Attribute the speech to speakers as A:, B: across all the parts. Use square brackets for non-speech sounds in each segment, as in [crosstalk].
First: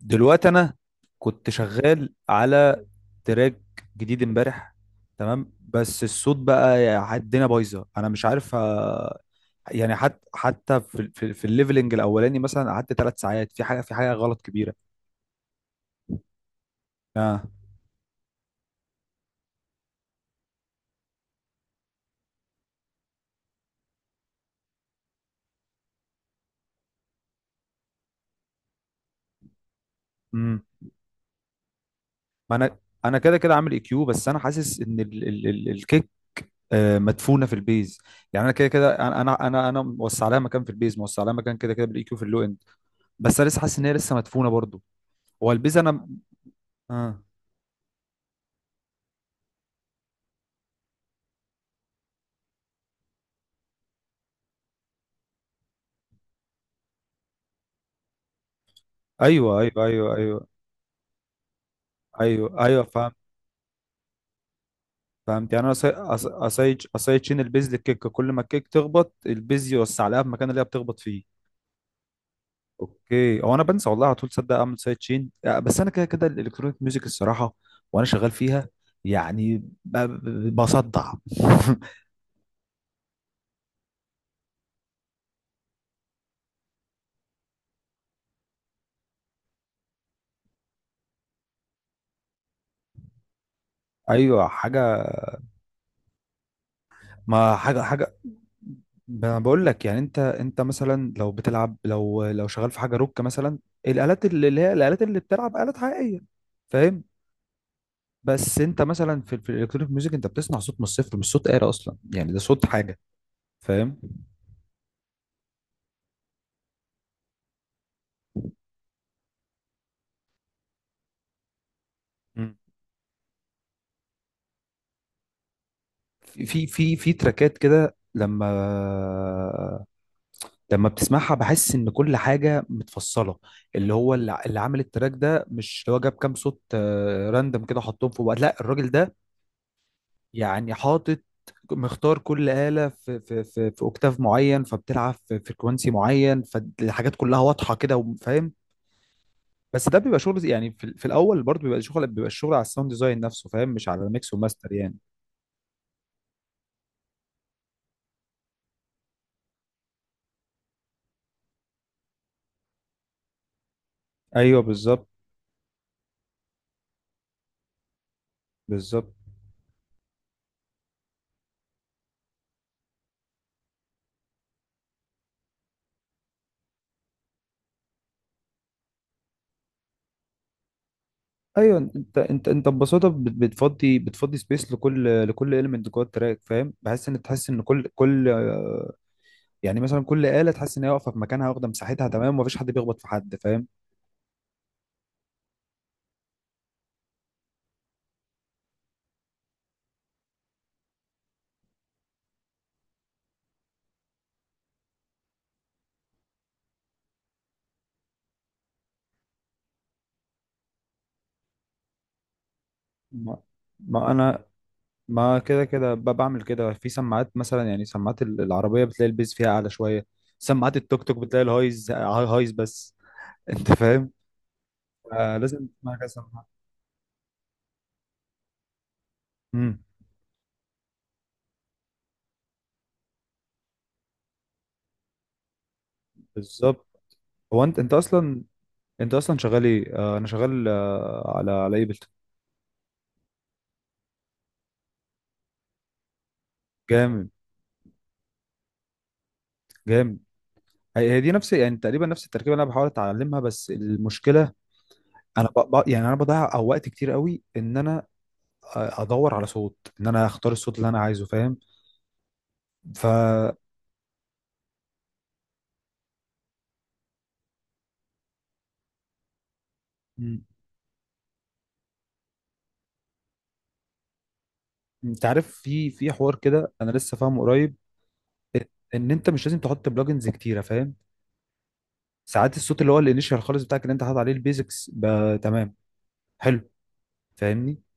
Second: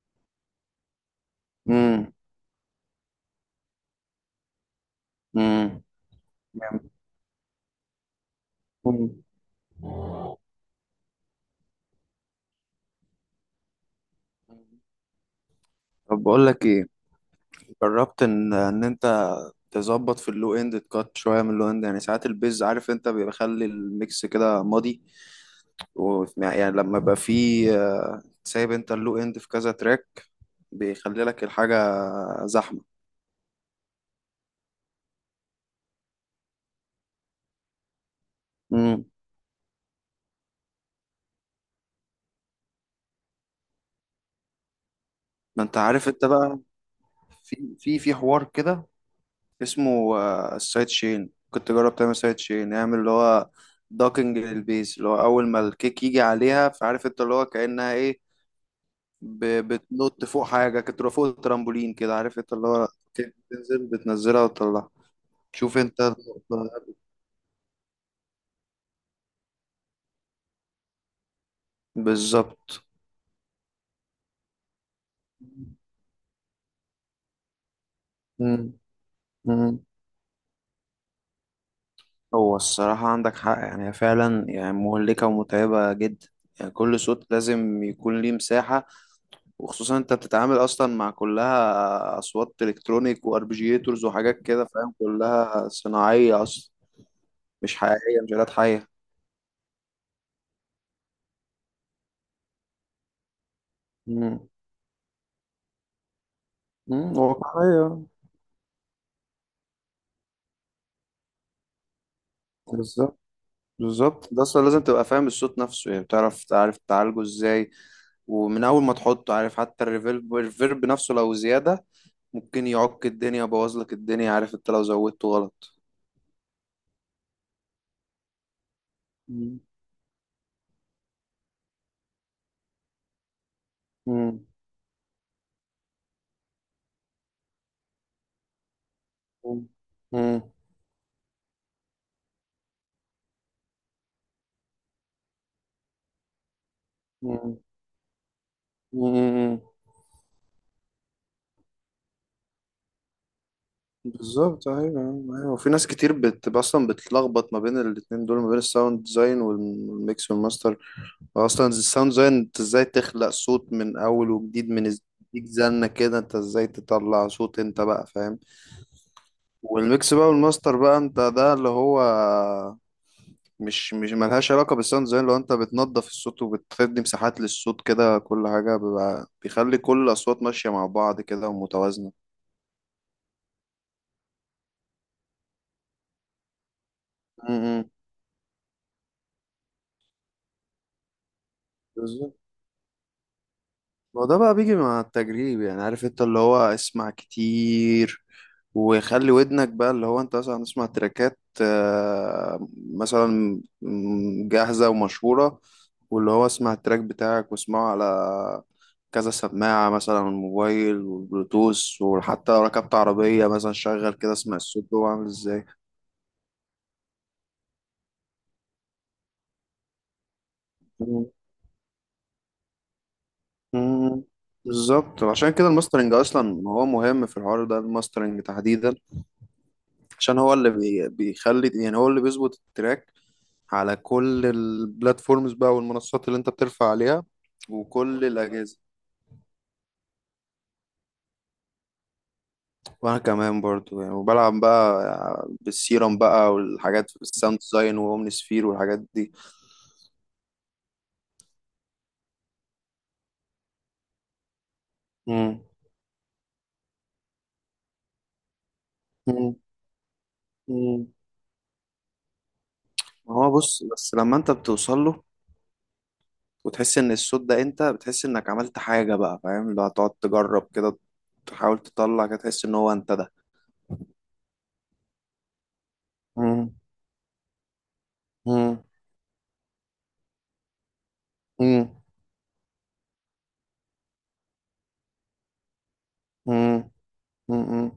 A: دلوقتي انا كنت
B: امم
A: شغال على تراك جديد امبارح، تمام.
B: امم
A: بس الصوت بقى الدنيا بايظه، انا مش عارف.
B: امم
A: يعني حتى في الليفلنج الاولاني مثلا قعدت 3 ساعات في حاجه غلط كبيره.
B: طب بقول لك ايه؟
A: اه.
B: جربت ان انت تظبط في اللو اند؟ تكات شويه من اللو اند، يعني ساعات البيز عارف انت بيخلي الميكس كده ماضي، و يعني لما يبقى فيه سايب انت اللو اند في كذا تراك
A: امم
B: بيخلي لك الحاجه
A: ما انا
B: زحمه.
A: انا كده كده عامل اي كيو، بس انا حاسس ان ال ال ال الكيك مدفونه في البيز. يعني انا كده كده،
B: امم
A: انا انا انا أنا موسع لها مكان في البيز، موسع لها مكان كده كده بالاي كيو في اللو اند. بس انا لسه حاسس ان هي لسه مدفونه برضو. هو
B: ما انت
A: البيز انا.
B: عارف انت بقى
A: اه.
B: في حوار كده اسمه السايد شين. كنت جرب تعمل سايد شين، نعمل اللي هو دوكنج للبيز اللي هو اول ما الكيك يجي عليها. فعارف انت اللي هو كأنها ايه، ب-
A: ايوه، ايوه، ايوه،
B: بتنط فوق
A: ايوه،
B: حاجة، كنت تبقى فوق الترامبولين كده عارف انت
A: ايوه،
B: اللي
A: ايوه،
B: هو
A: فهمت.
B: كيك بتنزلها وتطلعها.
A: فهمت. يعني انا
B: شوف انت
A: أصي- أص-
B: النقطة
A: أصيد اصيد شين البيز للكيك، كل ما الكيك تخبط البيز يوسع لها في المكان اللي هي بتخبط فيه.
B: بالظبط.
A: اوكي، هو انا بنسى والله على طول. صدق اعمل سايد شين. بس انا كده كده الالكترونيك ميوزك الصراحه، وانا شغال فيها
B: مم.
A: يعني
B: مم.
A: بصدع. [laughs]
B: هو الصراحة عندك حق، يعني هي فعلا يعني مهلكة ومتعبة جدا. يعني كل صوت لازم يكون ليه مساحة. وخصوصا انت بتتعامل اصلا مع كلها اصوات الكترونيك واربجيتورز وحاجات
A: ايوه
B: كده فاهم،
A: حاجه،
B: كلها صناعيه اصلا
A: ما
B: مش
A: حاجه.
B: حقيقيه، مش آلات حيه.
A: انا بقول لك، يعني انت مثلا لو بتلعب لو لو شغال في حاجه روك مثلا، الالات اللي
B: امم
A: اللي هي الالات اللي بتلعب الات حقيقيه، فاهم.
B: واقعيه.
A: بس انت مثلا في الالكترونيك ميوزك انت بتصنع صوت من الصفر، مش صوت آلة اصلا، يعني ده صوت حاجة،
B: بالظبط.
A: فاهم.
B: بالظبط ده اصلا لازم تبقى فاهم الصوت نفسه، يعني بتعرف تعرف تعالجه ازاي. ومن اول ما تحطه عارف، حتى الريفيرب نفسه لو زياده
A: مم.
B: ممكن يعك الدنيا، يبوظ لك الدنيا، عارف انت لو زودته غلط.
A: في تراكات كده، لما
B: امم
A: لما بتسمعها بحس ان كل حاجه متفصله. اللي هو اللي,
B: امم
A: اللي عامل التراك ده، مش هو جاب كام صوت راندم كده حطهم في بعض، لا، الراجل ده
B: امم
A: يعني حاطط، مختار كل آلة في اوكتاف معين، فبتلعب في فريكونسي معين، فالحاجات كلها واضحه كده، وفاهم.
B: امم
A: بس ده بيبقى شغل، يعني في الاول برضه بيبقى الشغل على الساوند ديزاين نفسه، فاهم، مش على الميكس
B: بالظبط.
A: وماستر يعني.
B: ايوه. ايوه وفي ناس كتير اصلا بتلخبط ما بين الاتنين دول، ما بين الساوند ديزاين والميكس والماستر. اصلا الساوند ديزاين انت ازاي تخلق صوت من اول
A: ايوه
B: وجديد
A: بالظبط.
B: ديك زنة كده، انت ازاي تطلع صوت انت بقى فاهم.
A: بالظبط
B: والميكس بقى والماستر بقى انت ده اللي هو مش ملهاش علاقة بالساوند ديزاين. لو انت بتنظف الصوت وبتدي مساحات للصوت كده، كل حاجة بيخلي كل الأصوات ماشية مع بعض كده
A: ايوه.
B: ومتوازنة.
A: انت ببساطه بتفضي سبيس لكل المنت جوه التراك، فاهم. بحس ان تحس ان كل
B: م.
A: كل آه، يعني مثلا كل آلة تحس ان هي واقفه في مكانها، واخده مساحتها تمام،
B: بالظبط.
A: ومفيش حد بيخبط في حد، فاهم.
B: ما هو ده بقى بيجي مع التجريب، يعني عارف انت اللي هو اسمع كتير، وخلي ودنك بقى اللي هو انت مثلا تسمع تراكات مثلا جاهزة ومشهورة. واللي هو اسمع التراك بتاعك واسمعه على كذا سماعة، مثلا على الموبايل والبلوتوث، وحتى لو ركبت
A: ما,
B: عربية مثلا
A: ما
B: شغل كده
A: انا
B: اسمع الصوت جوه عامل
A: ما كده
B: ازاي.
A: كده بعمل كده في سماعات مثلا، يعني سماعات العربيه بتلاقي البيز فيها اعلى شويه. سماعات التوك توك
B: مم.
A: بتلاقي الهايز بس. [laughs] انت فاهم.
B: مم. بالظبط،
A: آه،
B: عشان
A: لازم
B: كده
A: تسمع
B: الماسترنج
A: كذا مرة.
B: اصلا هو مهم في الحوار ده، الماسترنج تحديدا.
A: امم
B: عشان هو اللي بيخلي يعني، هو اللي بيظبط التراك على كل البلاتفورمز بقى والمنصات اللي انت بترفع
A: بالظبط.
B: عليها
A: هو انت انت
B: وكل
A: اصلا
B: الأجهزة.
A: انت اصلا شغال ايه؟ انا شغال على ايبل.
B: وأنا كمان برضو يعني، وبلعب بقى بالسيرم بقى والحاجات في
A: جامد،
B: الساوند ديزاين وأومني سفير والحاجات دي.
A: جامد. هي دي نفس، يعني تقريبا نفس التركيبه اللي انا بحاول اتعلمها، بس المشكله انا
B: مم.
A: يعني انا بضيع أو وقت كتير قوي، ان انا ادور على
B: مم.
A: صوت، ان انا اختار الصوت اللي انا
B: مم.
A: عايزه، فاهم. ف.
B: ما هو بص بس لما انت بتوصل له وتحس ان الصوت ده، انت بتحس انك عملت حاجة بقى فاهم، اللي هتقعد
A: مم.
B: تجرب كده تحاول تطلع كده تحس ان هو انت ده.
A: انت عارف، في حوار
B: مم.
A: كده، انا لسه فاهمه قريب،
B: مم.
A: ان انت مش لازم تحط بلجنز كتيره، فاهم.
B: مم.
A: ساعات الصوت، اللي هو الانيشال خالص بتاعك، اللي انت حاطط عليه البيزكس، تمام، حلو،
B: مم.
A: فاهمني.
B: مم.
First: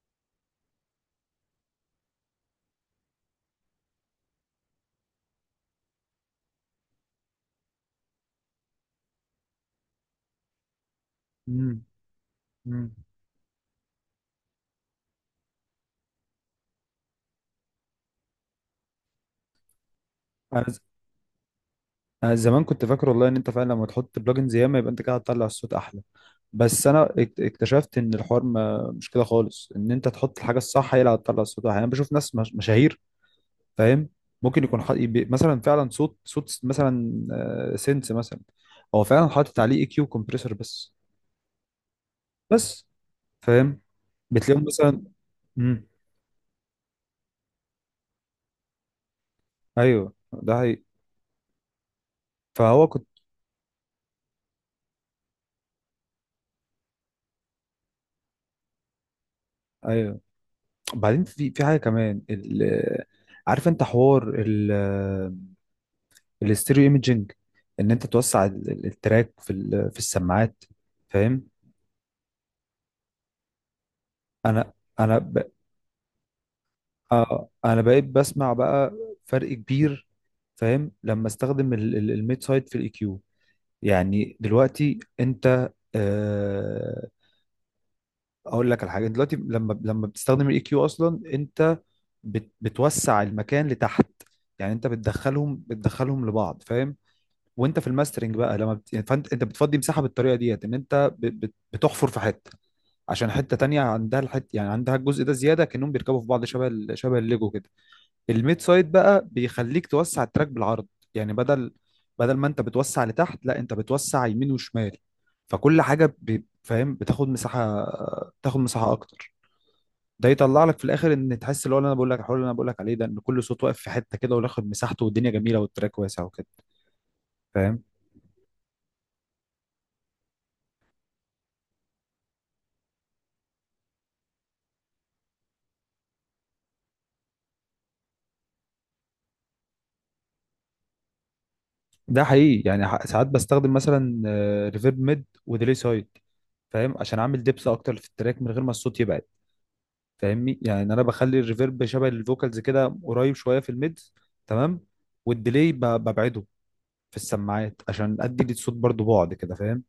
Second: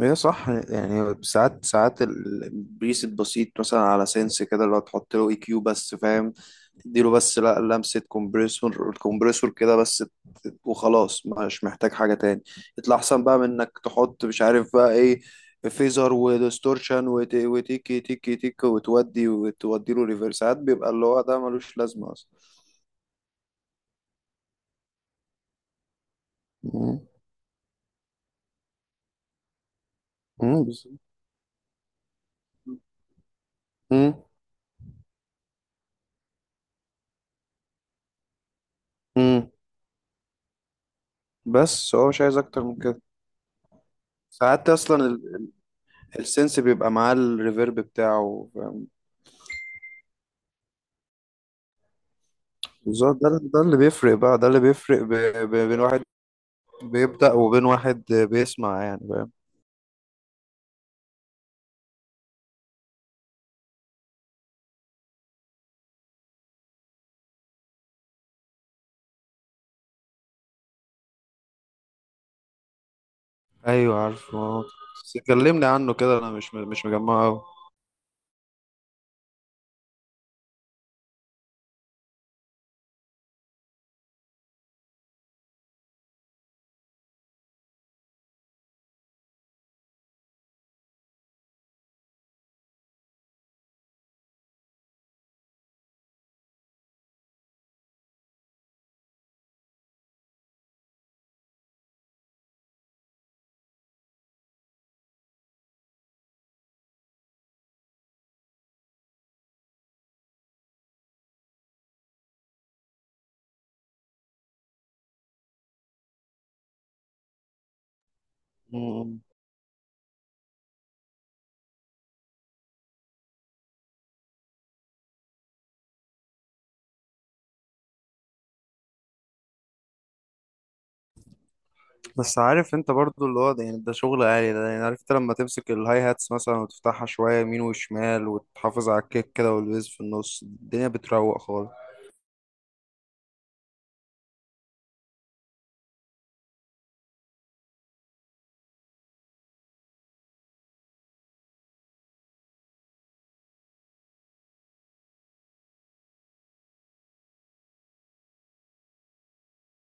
B: هي صح، يعني ساعات البيس البسيط مثلا على سنس كده، اللي هو تحط له اي كيو بس فاهم، تديله بس لا لمسة الكومبريسور كده بس، وخلاص مش
A: مم.
B: محتاج حاجة تاني.
A: مم.
B: يطلع أحسن بقى من إنك تحط مش عارف بقى إيه فيزر وديستورشن وتيكي تيكي تيكي وتودي له ريفرسات،
A: انا ز-
B: بيبقى اللي هو ده ملوش لازمة أصلا.
A: أنا زمان كنت فاكر والله ان انت فعلا لما تحط بلجنز ياما يبقى انت كده هتطلع الصوت احلى. بس
B: مم.
A: انا اكتشفت ان الحوار ما مش كده خالص، ان انت تحط الحاجه
B: مم،
A: الصح
B: بالظبط.
A: هي اللي هتطلع الصوت احلى. يعني انا بشوف ناس مشاهير، فاهم.
B: مم.
A: ممكن يكون مثلا فعلا مثلا سينس مثلا، هو فعلا
B: مم.
A: حاطط عليه اي كيو كومبريسور بس.
B: بس هو مش عايز أكتر من
A: بس
B: كده.
A: فاهم. بتلاقيهم
B: ساعات
A: مثلا.
B: أصلا
A: امم
B: السنس بيبقى معاه الريفيرب بتاعه فاهم؟
A: ايوه، ده حقيقي. فهو كنت.
B: بالظبط، ده اللي بيفرق بقى، ده اللي بيفرق بين واحد بيبدأ وبين واحد بيسمع يعني فاهم.
A: ايوه. بعدين في حاجه كمان، عارف انت حوار الاستيريو ايميجينج، ان انت توسع التراك في السماعات، فاهم.
B: ايوه عارفه.
A: انا انا
B: بس
A: ب...
B: كلمني عنه كده، انا مش مجمعه أوي.
A: آه انا بقيت بسمع بقى، فرق كبير. فاهم لما استخدم الميد سايد في الاي كيو. يعني دلوقتي انت، اقول لك على حاجه، دلوقتي لما بتستخدم الاي كيو اصلا، انت بتوسع المكان لتحت. يعني انت بتدخلهم لبعض، فاهم. وانت في الماسترنج بقى لما يعني فانت بتفضي مساحه بالطريقه ديت، ان انت بتحفر في حته عشان حته تانية عندها الحته، يعني عندها الجزء ده زياده، كانهم بيركبوا في بعض، شبه الليجو كده. الميد سايد بقى بيخليك توسع التراك بالعرض. يعني بدل ما انت بتوسع لتحت، لا، انت بتوسع يمين وشمال. فكل حاجه فاهم، بتاخد مساحه
B: مم.
A: اكتر. ده يطلع لك في الاخر ان تحس اللي هو اللي انا بقول لك، الحوار اللي انا بقول لك عليه ده، ان كل صوت واقف في حته كده وياخد مساحته، والدنيا جميله والتراك واسع وكده، فاهم.
B: بس عارف انت برضو اللي هو ده يعني ده شغل عالي، ده يعني عارف انت لما تمسك الهاي هاتس مثلا وتفتحها شوية يمين وشمال وتحافظ على الكيك كده والبيز في النص، الدنيا بتروق خالص.
A: ده حقيقي. يعني ساعات بستخدم مثلا ريفيرب ميد وديلي سايد، فاهم، عشان اعمل دبس اكتر في التراك من غير ما الصوت يبعد. فاهمني. يعني انا بخلي الريفيرب شبه الفوكالز كده، قريب شويه في الميدز، تمام. والديلي ببعده في السماعات عشان ادي للصوت برضو بعد كده، فاهم.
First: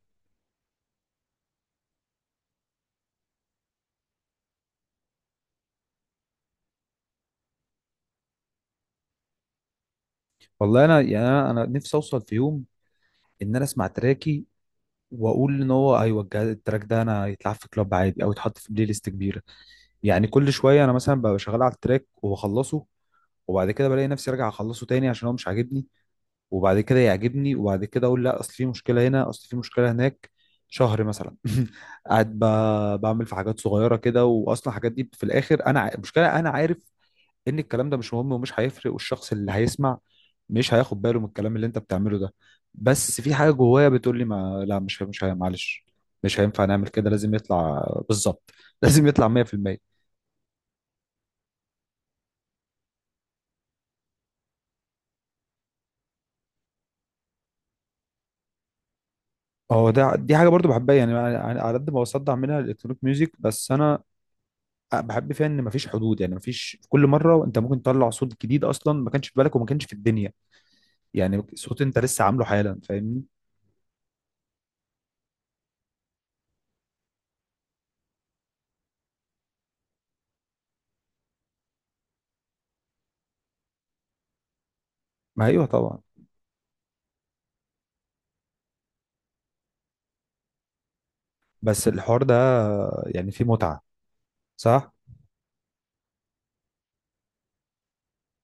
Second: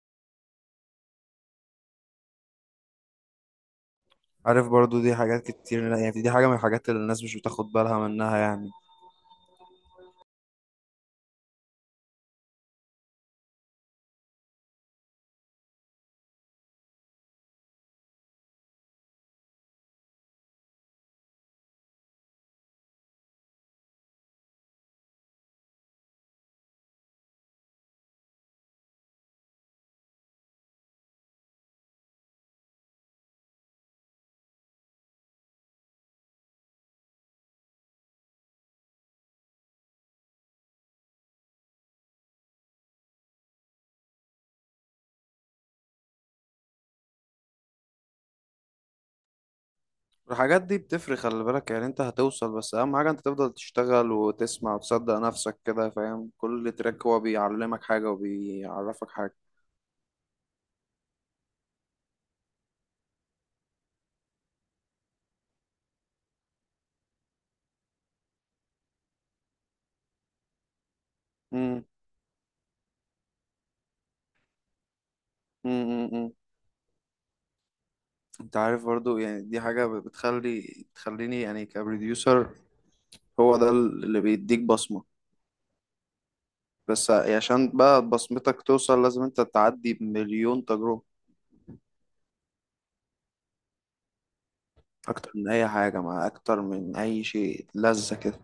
B: عارف برضو دي حاجات كتير، يعني دي حاجة من الحاجات اللي الناس مش بتاخد بالها منها يعني.
A: والله انا، يعني أنا نفسي اوصل في يوم ان انا اسمع تراكي واقول ان هو ايوه، التراك ده انا يتلعب في كلاب عادي او يتحط في بلاي ليست كبيره. يعني كل شويه انا مثلا ببقى شغال على التراك وبخلصه، وبعد كده بلاقي نفسي راجع اخلصه تاني عشان هو مش عاجبني، وبعد كده يعجبني، وبعد كده اقول لا، اصل في مشكله هنا، اصل في مشكله هناك. شهر مثلا. [laughs] قاعد بعمل في حاجات صغيره كده. واصلا الحاجات دي في الاخر انا، المشكله انا عارف ان الكلام ده مش مهم ومش هيفرق، والشخص اللي هيسمع مش هياخد باله من الكلام اللي انت بتعمله ده. بس في حاجه جوايا بتقول لي، ما لا، مش معلش، مش هينفع نعمل كده. لازم يطلع بالظبط. [laughs] لازم يطلع 100%.
B: الحاجات دي بتفرق، خلي بالك يعني انت هتوصل، بس اهم حاجة انت تفضل تشتغل وتسمع وتصدق نفسك كده فاهم، كل تراك هو بيعلمك حاجة وبيعرفك حاجة.
A: هو ده، دي حاجه برضو بحبها. يعني على قد ما بصدع منها الالكترونيك ميوزك، بس انا بحب فيها ان مفيش حدود. يعني مفيش، في كل مره انت ممكن تطلع صوت جديد اصلا ما كانش في بالك وما كانش في الدنيا، يعني صوت
B: امم
A: انت لسه عامله حالا، فاهمني.
B: امم امم امم. انت عارف برضو يعني دي حاجة بتخليني يعني كبروديوسر، هو ده اللي بيديك بصمة.
A: ما ايوه طبعا.
B: بس يعني عشان بقى بصمتك توصل لازم انت تعدي بمليون تجربة،
A: بس الحوار ده يعني فيه متعه، صح.
B: اكتر من اي حاجة، مع اكتر من اي شيء لذة كده.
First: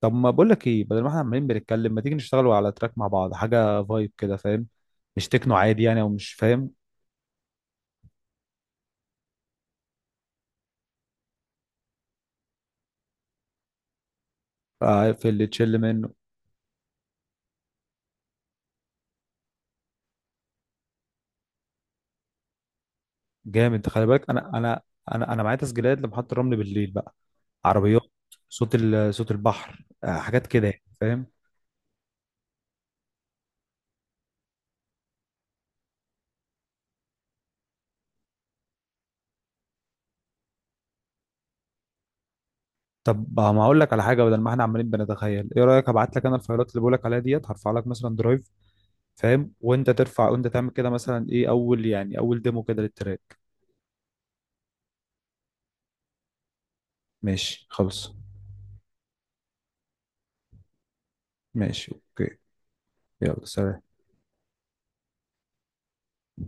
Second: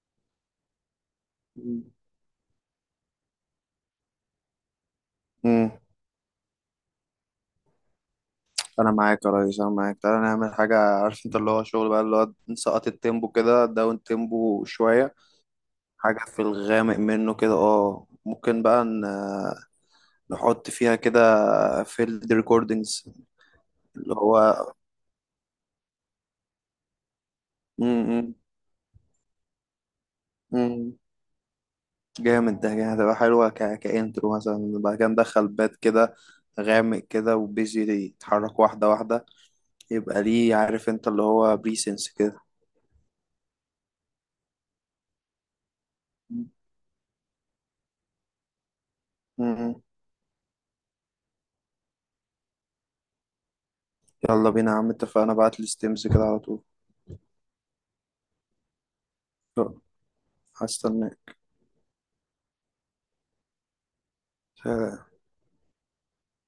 A: طب، ما بقول لك ايه، بدل ما احنا عمالين
B: امم
A: بنتكلم، ما تيجي نشتغلوا على تراك مع بعض، حاجه فايب كده، فاهم. مش تكنو
B: امم.
A: عادي يعني، او مش فاهم.
B: انا معاك يا ريس، انا معاك. تعالى نعمل حاجه عارف انت اللي هو شغل بقى اللي هو نسقط التيمبو كده، داون تيمبو شويه،
A: في اللي تشيل منه.
B: حاجه في الغامق منه كده، ممكن بقى نحط فيها كده فيلد ريكوردينجز
A: جامد. خلي
B: اللي
A: بالك انا
B: هو
A: انا انا انا معايا تسجيلات لمحطة الرمل بالليل بقى، عربيات،
B: امم
A: صوت صوت البحر، حاجات كده يعني، فاهم.
B: جامد. ده يعني هتبقى حلوه كانترو مثلا، بعد كده ندخل بات كده غامق كده، وبيزي يتحرك واحده واحده، يبقى ليه عارف انت اللي هو بريسنس كده.
A: طب، ما اقول لك على حاجه، بدل ما احنا عمالين بنتخيل. ايه رايك ابعت لك انا
B: مم.
A: الفايلات اللي بقول لك عليها ديت، هرفع لك مثلا درايف، فاهم،
B: مم.
A: وانت ترفع وانت تعمل كده مثلا ايه، اول، يعني اول ديمو كده للتراك.
B: يلا بينا يا عم، اتفقنا، بعت لي ستيمز كده على طول.
A: ماشي خلاص.
B: هستناك.
A: ماشي اوكي. يلا سلام.